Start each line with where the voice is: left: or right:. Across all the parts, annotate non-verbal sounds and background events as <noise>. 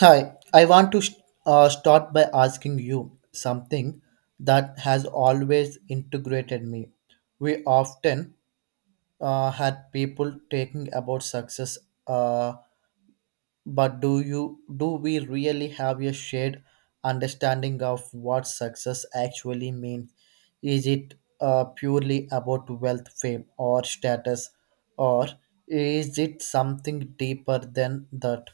right: Hi, I want to start by asking you something that has always integrated me. We often had people talking about success, uh, but do we really have a shared understanding of what success actually means? Is it purely about wealth, fame, or status, or is it something deeper than that?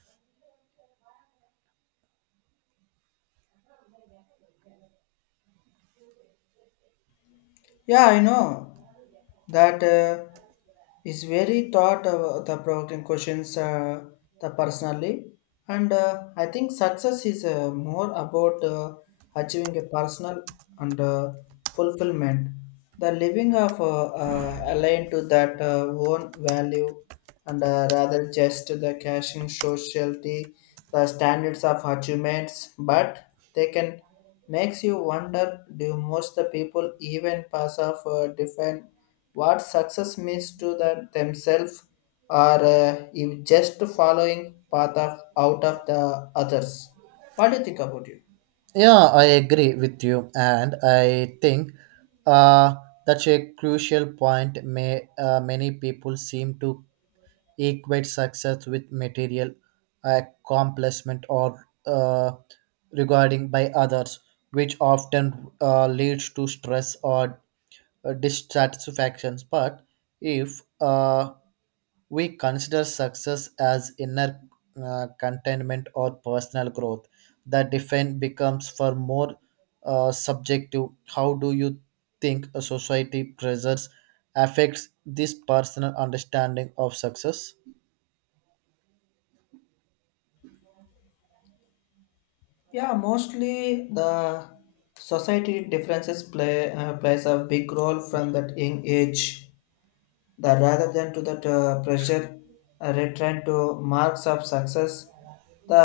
left: Yeah, I know that is very thought of the provoking questions the personally, and I think success is more about achieving a personal and fulfillment, the living of aligned to that own value, and rather just the cashing sociality, the standards of achievements, but they can makes you wonder, do most the people even pass off define what success means to the, themselves or if just following path of out of the others? What do you think about it?
right: Yeah, I agree with you, and I think uh, that's a crucial point. May Many people seem to equate success with material accomplishment or regarding by others, which often leads to stress or dissatisfactions. But if we consider success as inner contentment or personal growth. The define becomes for more subjective. How do you think a society pressures affects this personal understanding of success?
left: Yeah, mostly the society differences plays a big role from that young age that rather than to that pressure return to marks of success, the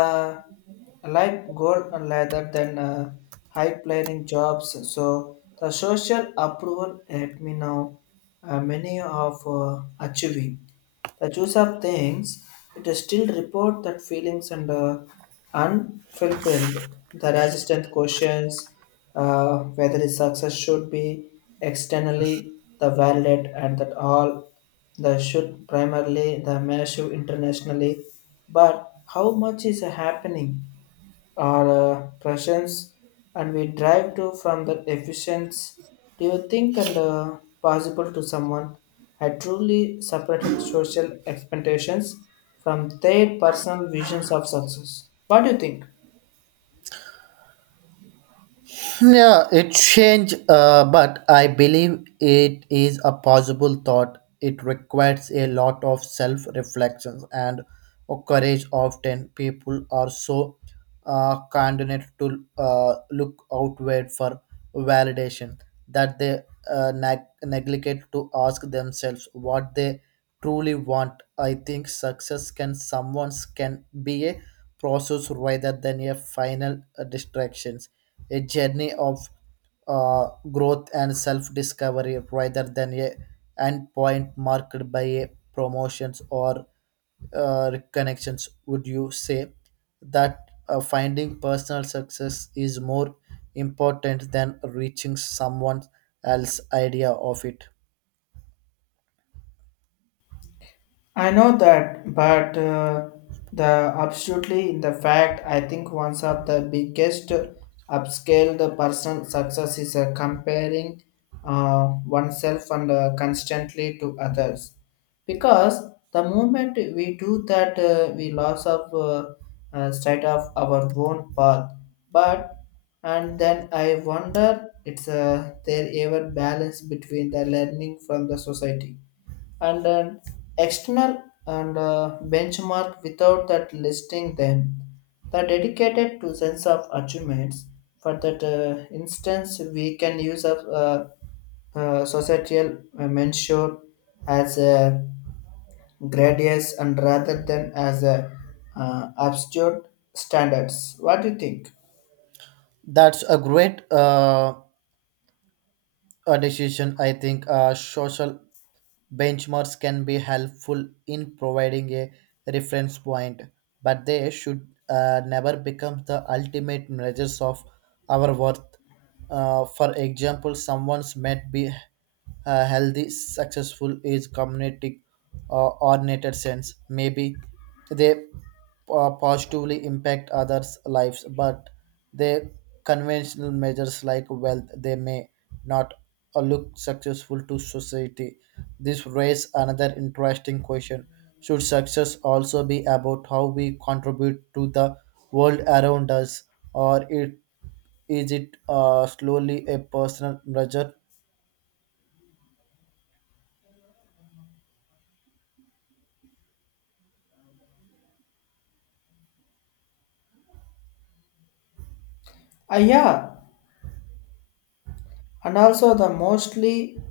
left: life goal, and rather than high paying jobs, so the social approval helped me now many of achieving the choice of things, it is still report that feelings and unfulfilled. The resistance questions whether his success should be externally the valid and that all the should primarily the measure internationally, but how much is happening? Or pressions, and we drive to from that efficiency. Do you think, and possible to someone had truly separated social expectations from their personal visions of success? What do you think?
right: Yeah, it changed, but I believe it is a possible thought. It requires a lot of self reflections and courage. Often, people are so conditioned to look outward for validation that they neglect to ask themselves what they truly want. I think success can someone's can be a process rather than a final distractions a journey of growth and self-discovery rather than a end point marked by a promotions or reconnections would you say that finding personal success is more important than reaching someone else's idea of it
left: I know that, but the absolutely in the fact, I think one of the biggest upscale the personal success is comparing oneself and constantly to others, because the moment we do that, we loss of sight of our own path. But and then I wonder, it's there ever balance between the learning from the society and an external and benchmark without that listing them. The dedicated to sense of achievements. For that instance, we can use a societal mentor as a gradius, and rather than as a absolute standards. What do you think?
right: that's a great a decision. I think social benchmarks can be helpful in providing a reference point, but they should never become the ultimate measures of our worth. For example, someone's might be healthy, successful, is community or nature sense. Maybe they positively impact others' lives, but their conventional measures like wealth they may not or look successful to society? This raises another interesting question. Should success also be about how we contribute to the world around us, or it is it slowly a personal measure?
left: Ah, yeah, and also the mostly,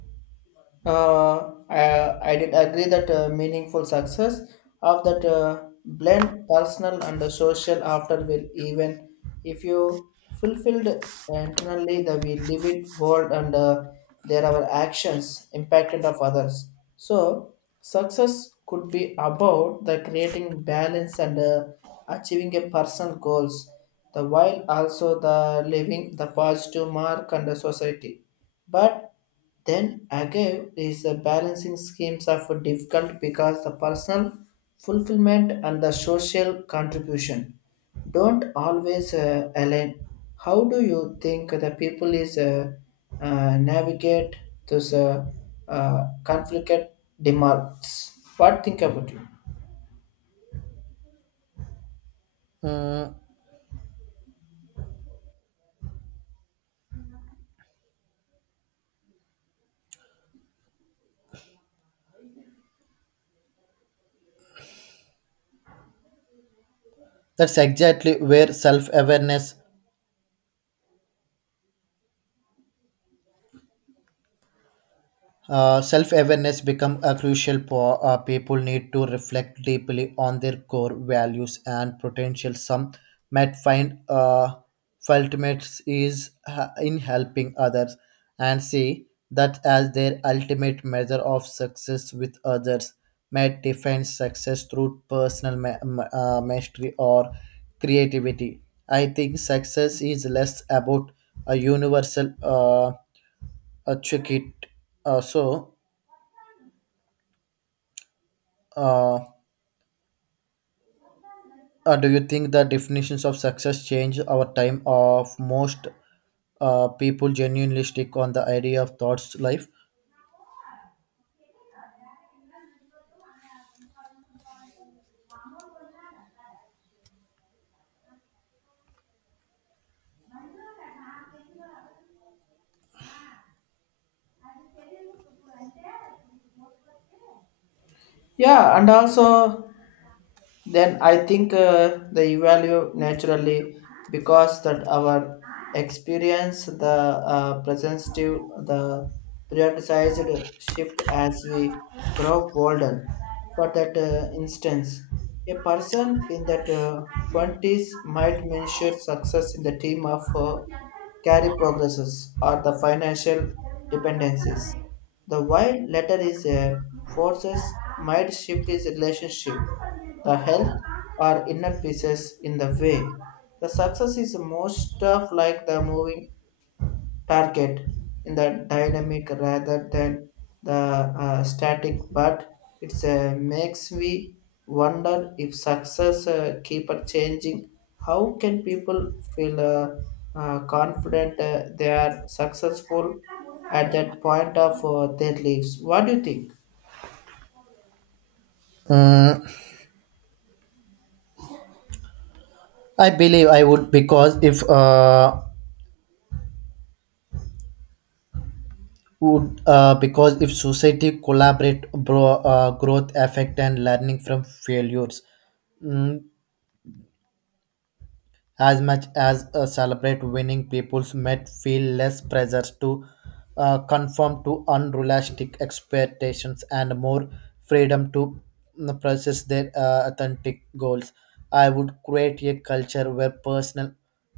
left: I did agree that meaningful success of that blend personal and the social after will even if you fulfilled internally, the we live it world and there are actions impacted of others. So success could be about the creating balance and achieving a personal goals, the while also the living the positive mark and the society. But then again, is the balancing schemes are for difficult because the personal fulfillment and the social contribution don't always align. How do you think the people is navigate those conflict demands? What think about you?
right: Mm, that's exactly where self-awareness become a crucial for people need to reflect deeply on their core values and potential some might find ultimate is in helping others and see that as their ultimate measure of success with others might define success through personal mastery or creativity. I think success is less about a universal achievement uh, so Uh, do you think the definitions of success change over time of most people genuinely stick on the idea of thoughts life?
left: Yeah, and also, then I think they value naturally because that our experience, the presentive, the prioritized shift as we grow older. For that instance, a person in that 20s might measure success in the team of carry progresses or the financial dependencies. The while letter is a forces might shift his relationship, the health or inner pieces in the way. The success is most of like the moving target in the dynamic rather than the static, but it's makes me wonder if success keep on changing. How can people feel confident they are successful at that point of their lives? What do you think?
right: Mm, I believe I would because if society collaborate bro, growth affect and learning from failures. Mm, as much as celebrate winning, peoples might feel less pressure to conform to unrealistic expectations and more freedom to process their authentic goals. I would create a culture where personal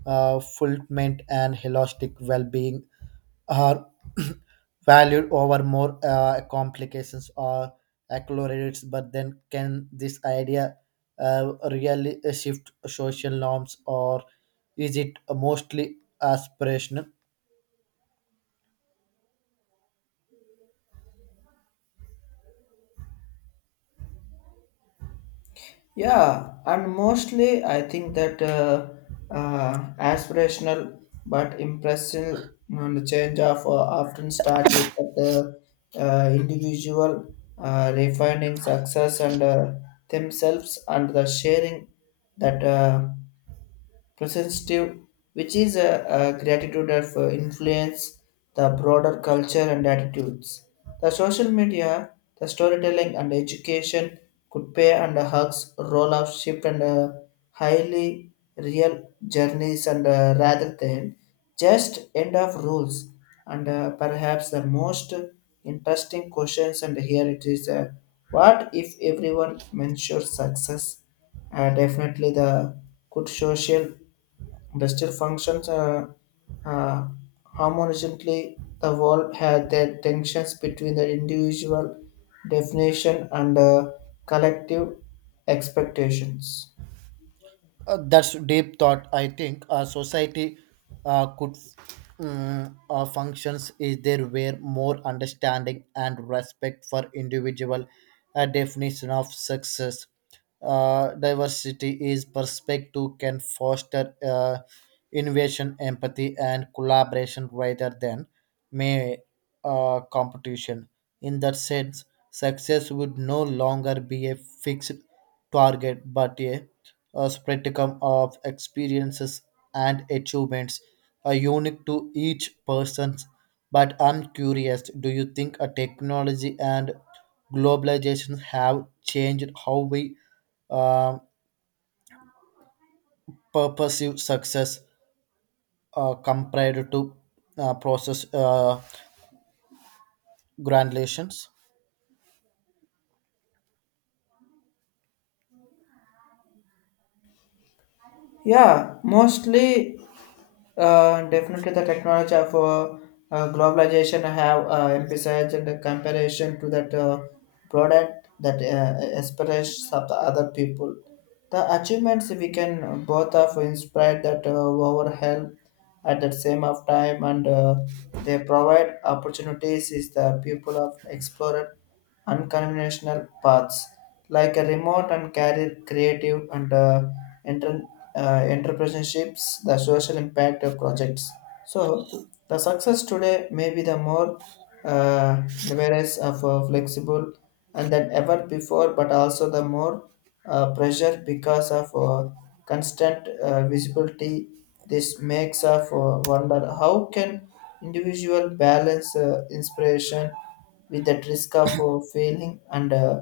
right: fulfillment and holistic well-being are <clears throat> valued over more complications or accolades. But then can this idea really shift social norms or is it mostly aspirational?
left: Yeah, and mostly I think that aspirational but impressive on the change of often start with the individual refining success and themselves and the sharing that. Presentative, which is a gratitude of influence the broader culture and attitudes. The social media, the storytelling and education could play and hugs role of shift and highly real journeys and rather than just end of rules, and perhaps the most interesting questions, and here it is what if everyone measures success definitely the good social Duster functions uh, harmoniously. The world had the tensions between the individual definition and collective expectations.
right: That's deep thought. I think a society could functions is there where more understanding and respect for individual definition of success. Diversity is perspective can foster innovation, empathy, and collaboration rather than mere competition. In that sense, success would no longer be a fixed target but a spectrum of experiences and achievements are unique to each person. But I'm curious, do you think a technology and globalization have changed how we uh, pursue success compared to process granulations?
left: Yeah, mostly, definitely, the technology of globalization have emphasized the comparison to that product, that aspirations of the other people. The achievements we can both of inspire that our help at the same of time, and they provide opportunities is the people of explorer unconventional paths, like a remote and career creative and enter, entrepreneurships, the social impact of projects. So the success today may be the more device of flexible and than ever before, but also the more pressure because of constant visibility. This makes us wonder how can individual balance inspiration with the risk of failing and uh,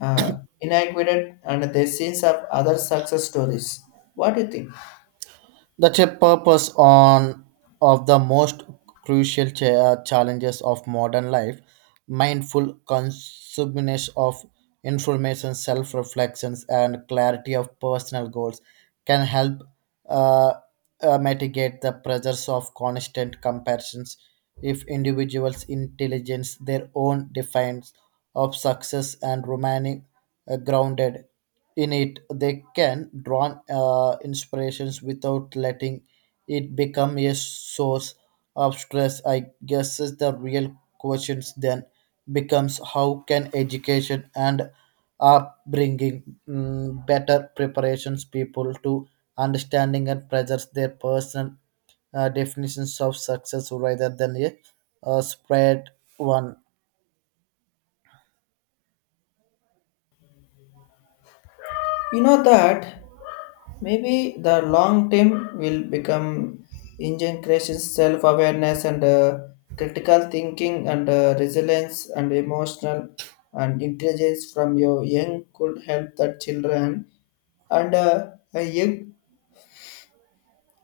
left: uh, inadequate and the scenes of other success stories. What do you think?
right: That's a purpose on of the most crucial challenges of modern life, mindful consumption of information, self-reflections, and clarity of personal goals can help uh, mitigate the pressures of constant comparisons. If individuals' intelligence, their own defines of success, and remaining grounded in it they can draw inspirations without letting it become a source of stress. I guess is the real question then becomes how can education and upbringing better preparations people to understanding and presents their personal definitions of success rather than a spread one.
left: You know that, maybe the long term will become integration, self awareness, and critical thinking, and resilience, and emotional and intelligence from your young could help the children, and a young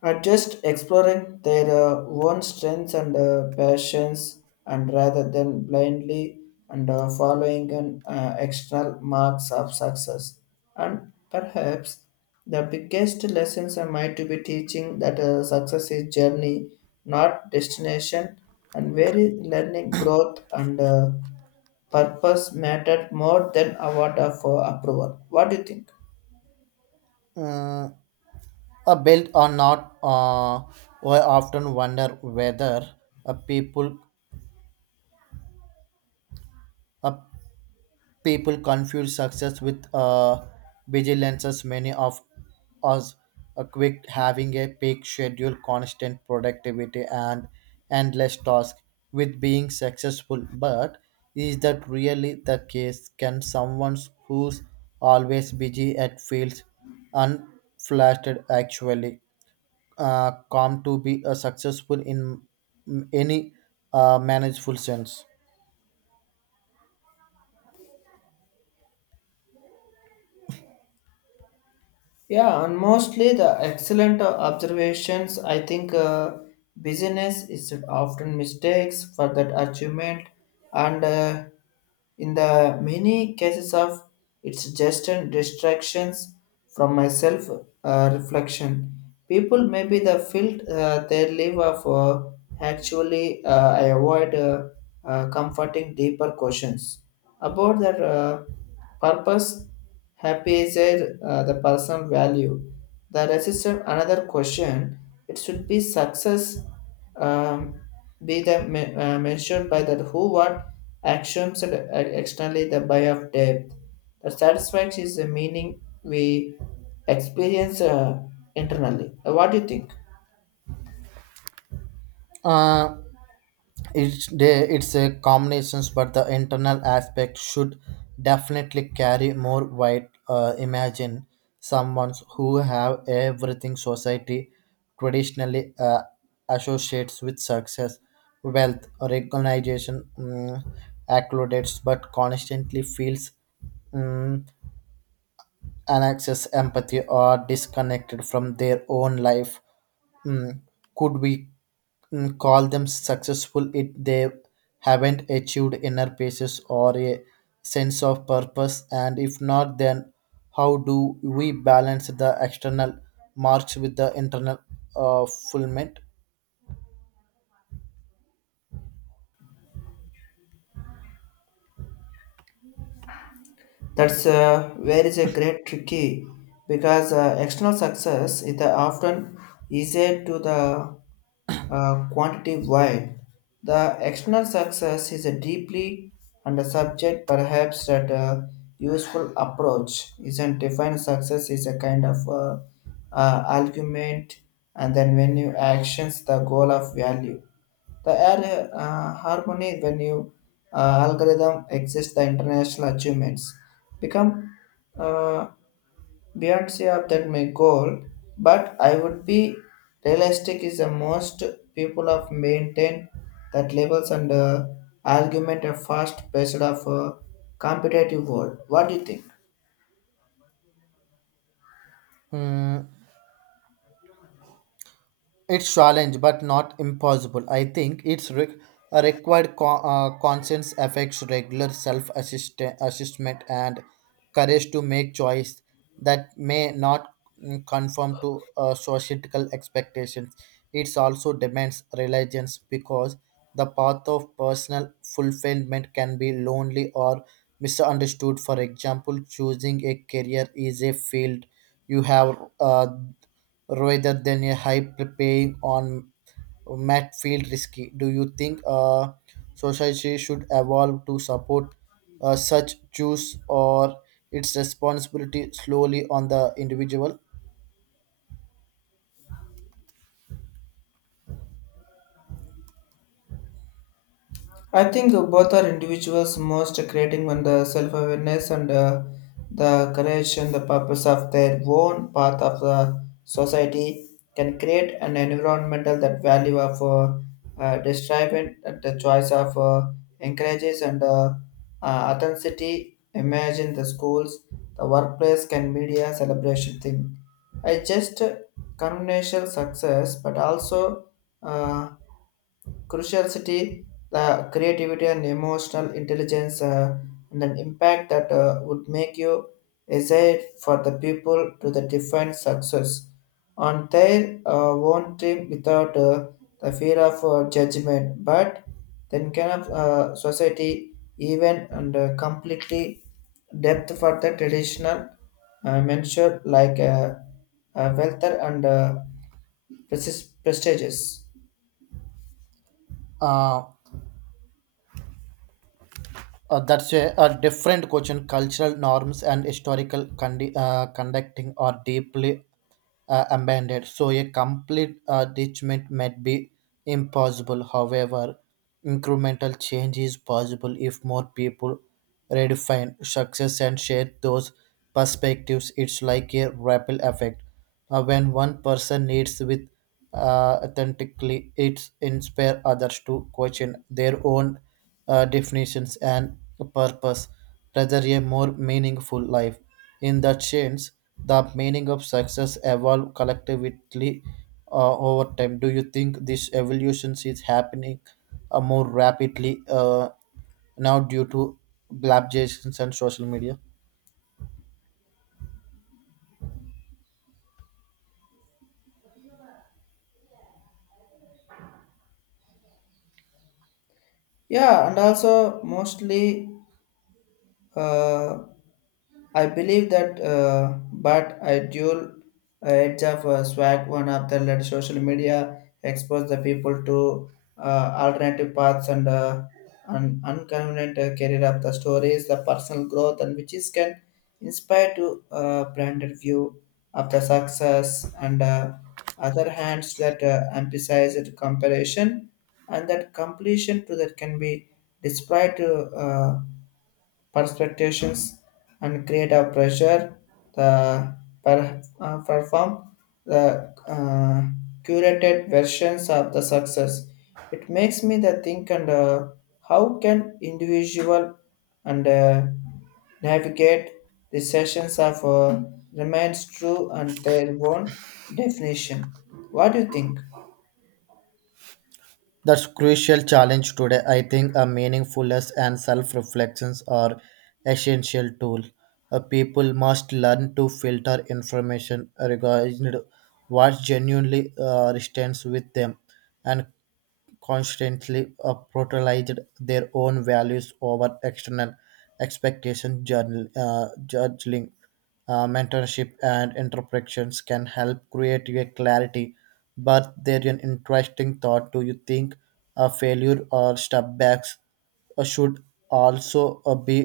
left: are just exploring their own strengths and passions, and rather than blindly and following an external marks of success. And perhaps the biggest lessons I might to be teaching that success is journey, not destination, and very learning growth and purpose mattered more than award of approval. What do you think?
right: Mm, a built or not, we often wonder whether a people a people confuse success with vigilance. Many of us a quick having a peak schedule, constant productivity, and endless task with being successful. But is that really the case? Can someone who's always busy at feels unflattered actually com to be successful in any manageful sense.
left: Yeah, and mostly the excellent observations. I think business is often mistakes for that achievement, and in the many cases of it's just an distractions from myself reflection. People maybe the field they live of actually I avoid comforting deeper questions about their purpose. Happy is a, the personal value. The resistance, another question, it should be success um, be the measured by the who, what, actions, and externally the buy of depth. The satisfaction is the meaning we experience internally. What do you think?
right: Uh, it's a combinations, but the internal aspect should definitely carry more weight. Imagine someone who have everything society traditionally associates with success, wealth, recognition, accolades, but constantly feels. mm And access empathy are disconnected from their own life. Mm, could we call them successful if they haven't achieved inner peace or a sense of purpose, and if not then how do we balance the external march with the internal fulfillment?
left: That's where is a great tricky because external success is the often easier to the quantitative, while the external success is a deeply and a subject. Perhaps that a useful approach isn't defined success is a kind of argument, and then when you actions the goal of value, the harmony when you algorithm exists, the international achievements become uh, beyond CR that my goal, but I would be realistic is the most people have maintained that labels and argument are fast based of a competitive world. What do you think?
right: Mm, it's challenge, but not impossible. I think a required conscience affects regular self assessment and courage to make choice that may not conform to societal expectations. It also demands reliance because the path of personal fulfillment can be lonely or misunderstood. For example, choosing a career is a field you have. Rather than a high paying on mat field risky. Do you think society should evolve to support such choose or its responsibility slowly on the individual?
left: I think both are individuals most creating on the self-awareness and the courage and the purpose of their own path of the society can create an environmental that value of describing that the choice of encourages and uh, authenticity. Imagine the schools, the workplace, can media celebration thing. I just conventional success, but also. Uh, curiosity, the creativity and emotional intelligence, and an impact that would make you aside for the people to the define success on their own team without the fear of judgment. But then kind of society even and completely depth for the traditional mentioned like wealth and prestigious.
right: Uh, that's a different question. Cultural norms and historical conducting are deeply abandoned, so a complete detachment might be impossible. However, incremental change is possible if more people redefine success and share those perspectives. It's like a ripple effect. When one person leads with authentically, it inspires others to question their own definitions and purpose rather a more meaningful life. In that sense, the meaning of success evolve collectively over time. Do you think this evolution is happening more rapidly now due to globalization and social media?
left: Yeah, and also mostly uh, I believe that, but I dual edge of swag, one of the let social media expose the people to alternative paths, and an inconvenient career of the stories, the personal growth, and which is can inspire to branded view of the success, and other hands that emphasize it comparison and that completion to that can be displayed to. Uh, perspectives and create a pressure, the perform the curated versions of the success. It makes me the think and how can individual and navigate the sessions of remains true and their own definition. What do you think?
right: That's crucial challenge today. I think a meaningfulness and self-reflections are essential tool. A people must learn to filter information regarding what genuinely resonates with them and constantly prioritized their own values over external expectation journal, judging mentorship and interpretations can help create a clarity. But they're an interesting thought, do you think a failure or setbacks should also be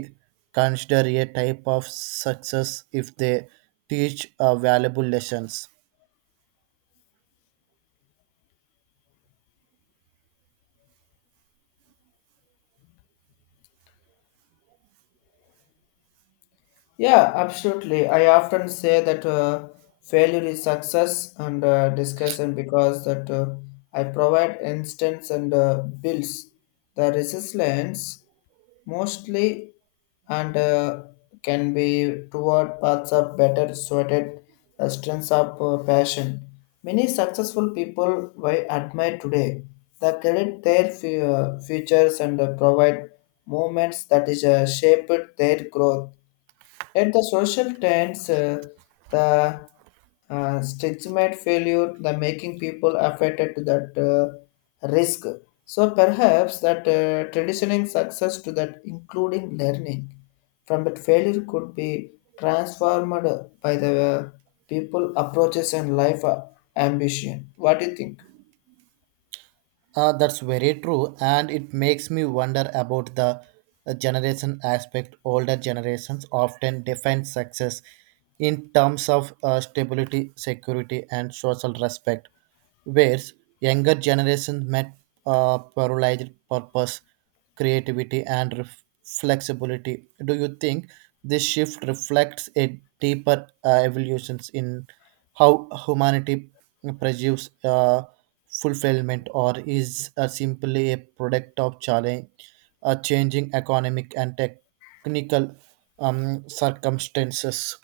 right: considered a type of success if they teach valuable lessons?
left: Yeah, absolutely. I often say that failure is success and discussion because that I provide instance and builds the resilience mostly, and can be toward paths of better suited the strengths of passion. Many successful people I admire today the credit their futures and provide movements that is shaped their growth. Yet the social trends, the stigmate failure, the making people affected to that risk. So perhaps that traditioning success to that including learning from that failure could be transformed by the people approaches and life ambition. What do you think?
right: That's very true, and it makes me wonder about the generation aspect. Older generations often define success in terms of stability, security, and social respect, whereas younger generations met pluralized purpose creativity, and flexibility. Do you think this shift reflects a deeper evolutions in how humanity pursues fulfillment, or is simply a product of changing economic and technical circumstances?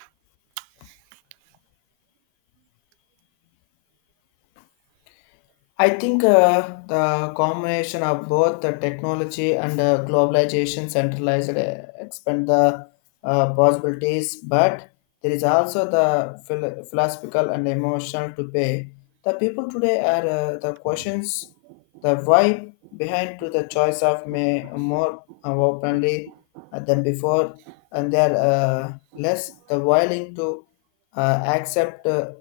left: I think the combination of both the technology and globalization centralized expand the possibilities, but there is also the philosophical and emotional to pay. The people today are the questions, the why behind to the choice of may more openly than before, and they are less the willing to accept. Uh,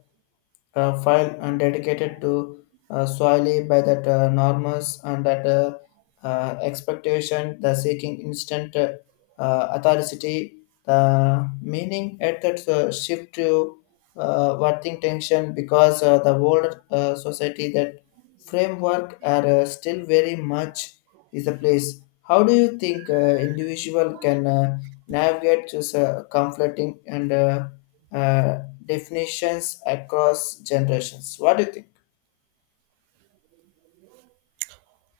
left: uh, file and dedicated to solely by that norms and that expectation, the seeking instant authority, the meaning at that shift to working tension because the world society that framework are still very much is the place. How do you think individual can navigate this conflicting and uh, definitions across generations. What do you think?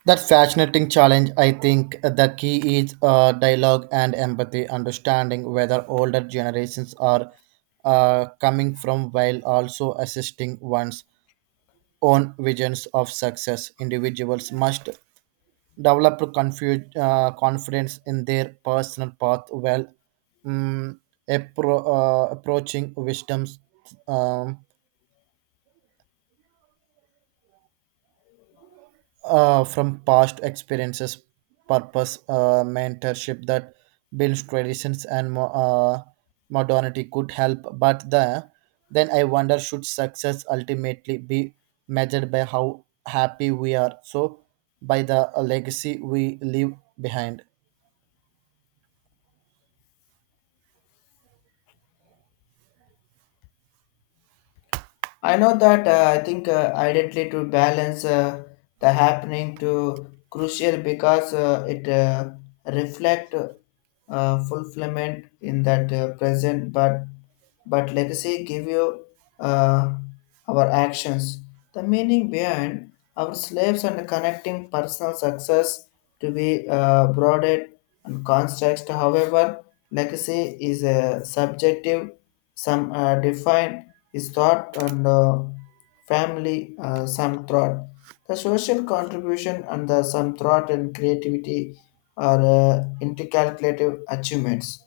right: That fascinating challenge. I think the key is dialogue and empathy, understanding whether older generations are coming from while also assisting one's own visions of success. Individuals must develop confidence in their personal path while mm approaching wisdom's um, from past experiences, purpose, mentorship that builds traditions and modernity could help. But the then I wonder, should success ultimately be measured by how happy we are, so by the legacy we leave behind.
left: I know that I think ideally to balance the happening to crucial because it reflect fulfillment in that present, but legacy give you uh, our actions, the meaning behind our slaves and connecting personal success to be broadened and context. However, legacy is a subjective, some are defined is thought and family, some thought. The social contribution and the some thought and creativity are intercalculative achievements.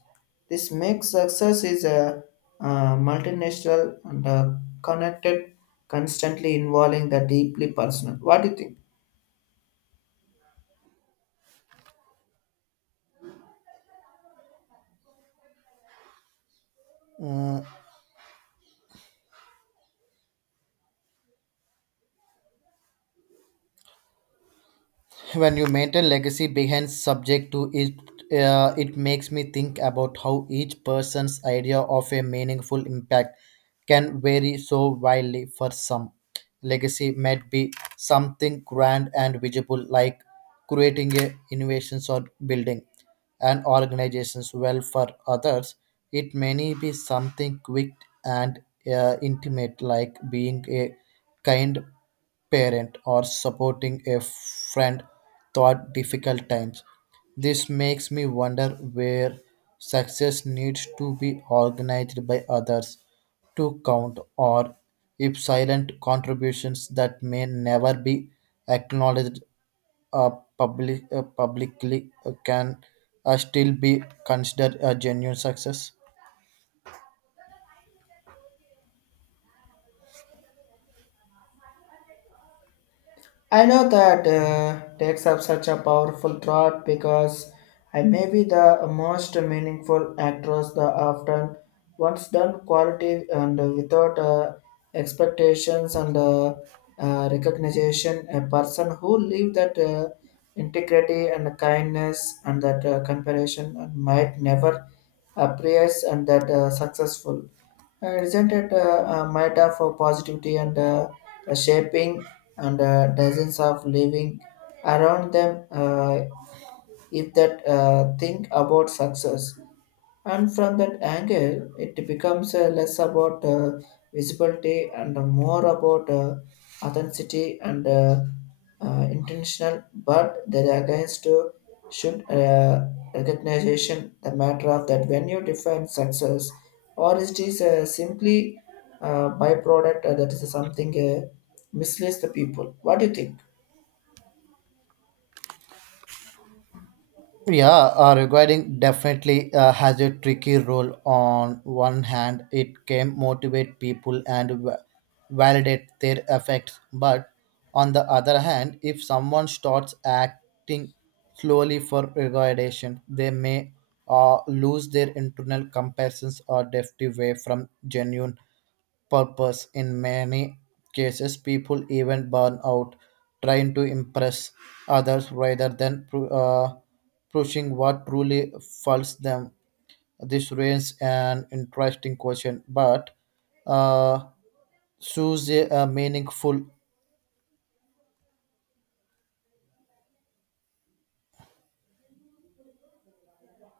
left: This makes success is a multinational and connected, constantly involving the deeply personal. What do you think?
right: Mm, when you maintain legacy behind subject to it it makes me think about how each person's idea of a meaningful impact can vary so wildly. For some legacy might be something grand and visible like creating a innovations or building an organization's well, for others it may be something quick and intimate like being a kind parent or supporting a friend through difficult times. This makes me wonder where success needs to be organized by others to count, or if silent contributions that may never be acknowledged uh, publicly can still be considered a genuine success.
left: I know that takes up such a powerful thought, because I may be the most meaningful actress the often once done quality and without expectations and recognition. A person who live that integrity and kindness and that comparison and might never appears and that successful isn't it might have for positivity and the shaping and dozens of living around them. If that think about success and from that angle, it becomes less about visibility and more about authenticity and intentional, but there against to, should recognition the matter of that when you define success, or it is simply byproduct that is something misleads the people. What do you think?
right: Yeah, regarding definitely has a tricky role. On one hand, it can motivate people and validate their effects, but on the other hand, if someone starts acting slowly for regardation, they may lose their internal comparisons or drift away from genuine purpose. In many cases, people even burn out trying to impress others rather than pushing what truly fulfills them. This raises an interesting question, but uh, shows a meaningful